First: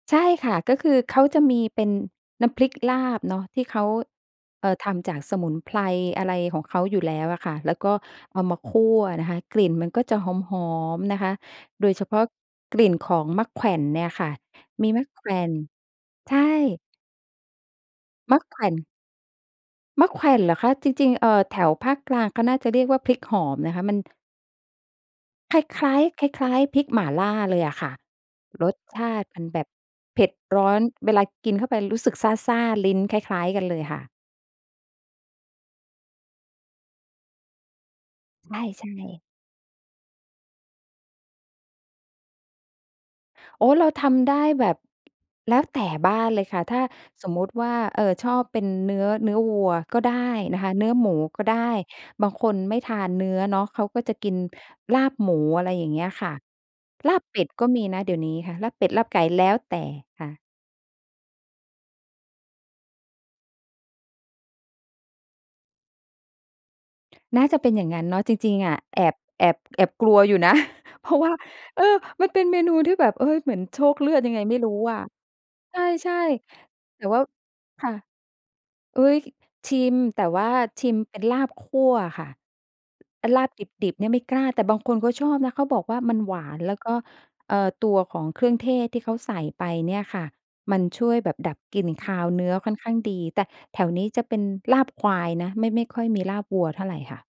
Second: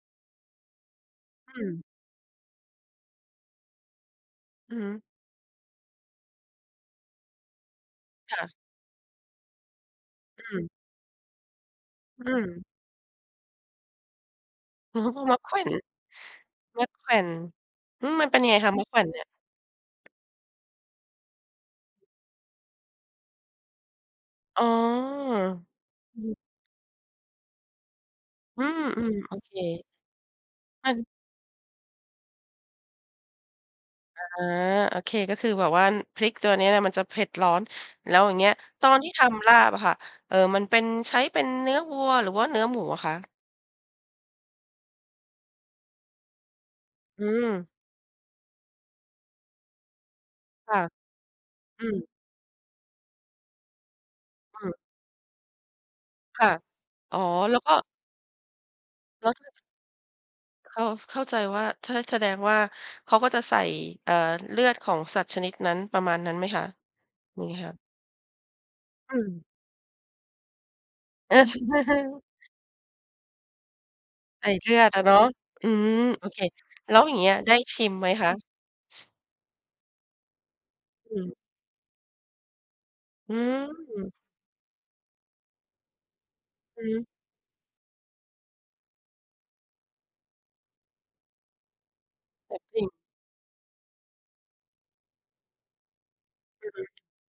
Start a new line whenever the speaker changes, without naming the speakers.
ใช่ค่ะ ก็คือเขาจะ
อ
มี
ื
เป
ม
็นน้ำพริกลาบเนาะ ที่เขา เอ่
อื
อ
อ
ท
ฮึ
ำจากสมุนไพร อะไรของเขาอยู่แล้วอะค่ะ แล้วก็
ค
เอ
่
า
ะ
มาคั่วนะคะ กลิ่นมันก็จะห
อื
อ
ม
ม ๆ นะคะ โดยเฉพา
อ
ะ
ืม
กลิ่นของมะแขว่นเนี่ยค่ะ มี
โอ้!
มะแขว
มะ
่
แข
น
ว่น
ใช่
มะมะแขว่น อืม มันเ
ม
ป็น
ะ
ยัง
แ
ไง
ขว
ค
่
ะ?
น
มะแขว่นเนี่ย
มะแขว่นเหรอคะ? จริง ๆ เอ่อ แถวภาคกลางเขาน่าจะเรียกว่า พริกหอมนะคะ มัน
อ๋อ
คล้าย
อ
ๆ
ื
คล
ม
้าย ๆ พริกหม่าล่าเลยอะค่ะ
อื
รส
ม
ชาต
ๆ
ิ
โอ
มัน
เค
แบบเผ็ดร้อน
อัน
เวลากินเข้าไปรู้สึกซ่า ๆ ลิ้นคล้าย ๆ กันเลยค่ะ
อา โอเค ก็คือแบบว่า พริกตัวนี้นี่มันจะเผ็ดร้อน แล้วอย่างเงี้ย
ใ
ต
ช่
อนที่ท
ๆ
ำลาบอะค่ะ เอ่อ มันเป็น ใช้เป็นเนื้อวัว หรือว่าเนื้อหมูอะคะ?
อ๋อ เราทำได้แบบ แล้วแต่บ้านเลยค่ะ ถ้า
อื
สมมุติว
ม
่า เอ่อ ชอบเป็นเนื้อ เนื้อวัวก็ได้นะค
ค
ะ
่ะ
เนื้อหมูก็ได้
อืม
บางคนไม่ทานเนื้อเนาะ เขาก็จะกิน
อืม
ลาบหมู อะไรอย่างเงี้ยค่ะ
ค่ะ
ล
อ๋
า
อ
บเป็ด
แล้ว
ก็
ก็
มีนะเดี๋ยวนี้ค่ะ ลาบเป็ด ลาบไก่
แล้ว ถ
แล
้
้
า
วแต่ค่ะ
เข้า เข้าใจว่า ถ้า แสดงว่าเขาก็จะใส่ เอ่อ เลือดของสัตว์ชนิดนั้น ประมาณนั้นไหมคะ? อย
น
่
่
า
า
งง
จ
ี้
ะเป
ค
็
่
น
ะ
อย่างงั้นเนาะ จริง ๆ อะ แอ
อื
บ
ม
แอบ แอบกลัวอยู่ นะ เพราะว่า เออ มันเป็นเมนูที่แบบ เฮ้ย! เหมือนโชกเลือดยังไง
ใส่
ไม่
เ
ร
ล
ู้
ือด
อ
อ
ะ
ะเนาะ อื
ใ
ม
ช่
โอเค แล้
ๆ แต
ว
่
อย่
ว
า
่
ง
า
เงี้ย ได้ชิ
ค่ะ
มไหมคะ?
อุ๊ย! ชิม แต่ว่าชิม
อ
เป
ื
็น
ม
ลาบคั่วค่ะ
อื
ลาบดิบ ๆ เนี่ย
ม
ไม่กล้า แต่บางคนเขาชอบนะ เขาบอกว่า มันหวานแล้ว
อื
ก
อ
็
ฮึ
เอ่อ ตัวของเครื่องเทศที่เขาใส่ไปเนี่ยค่ะ มันช่วยแบบดับกลิ่นคาวเนื้
แต
อ
่
ค่อน
จริ
ข้
ง
างดี แต่แถวนี้จะเป็นลาบควายนะ ไม่ ไม่ค่อยมีลาบวั
อ
ว
ื
เท่
ม
าไรค่ะ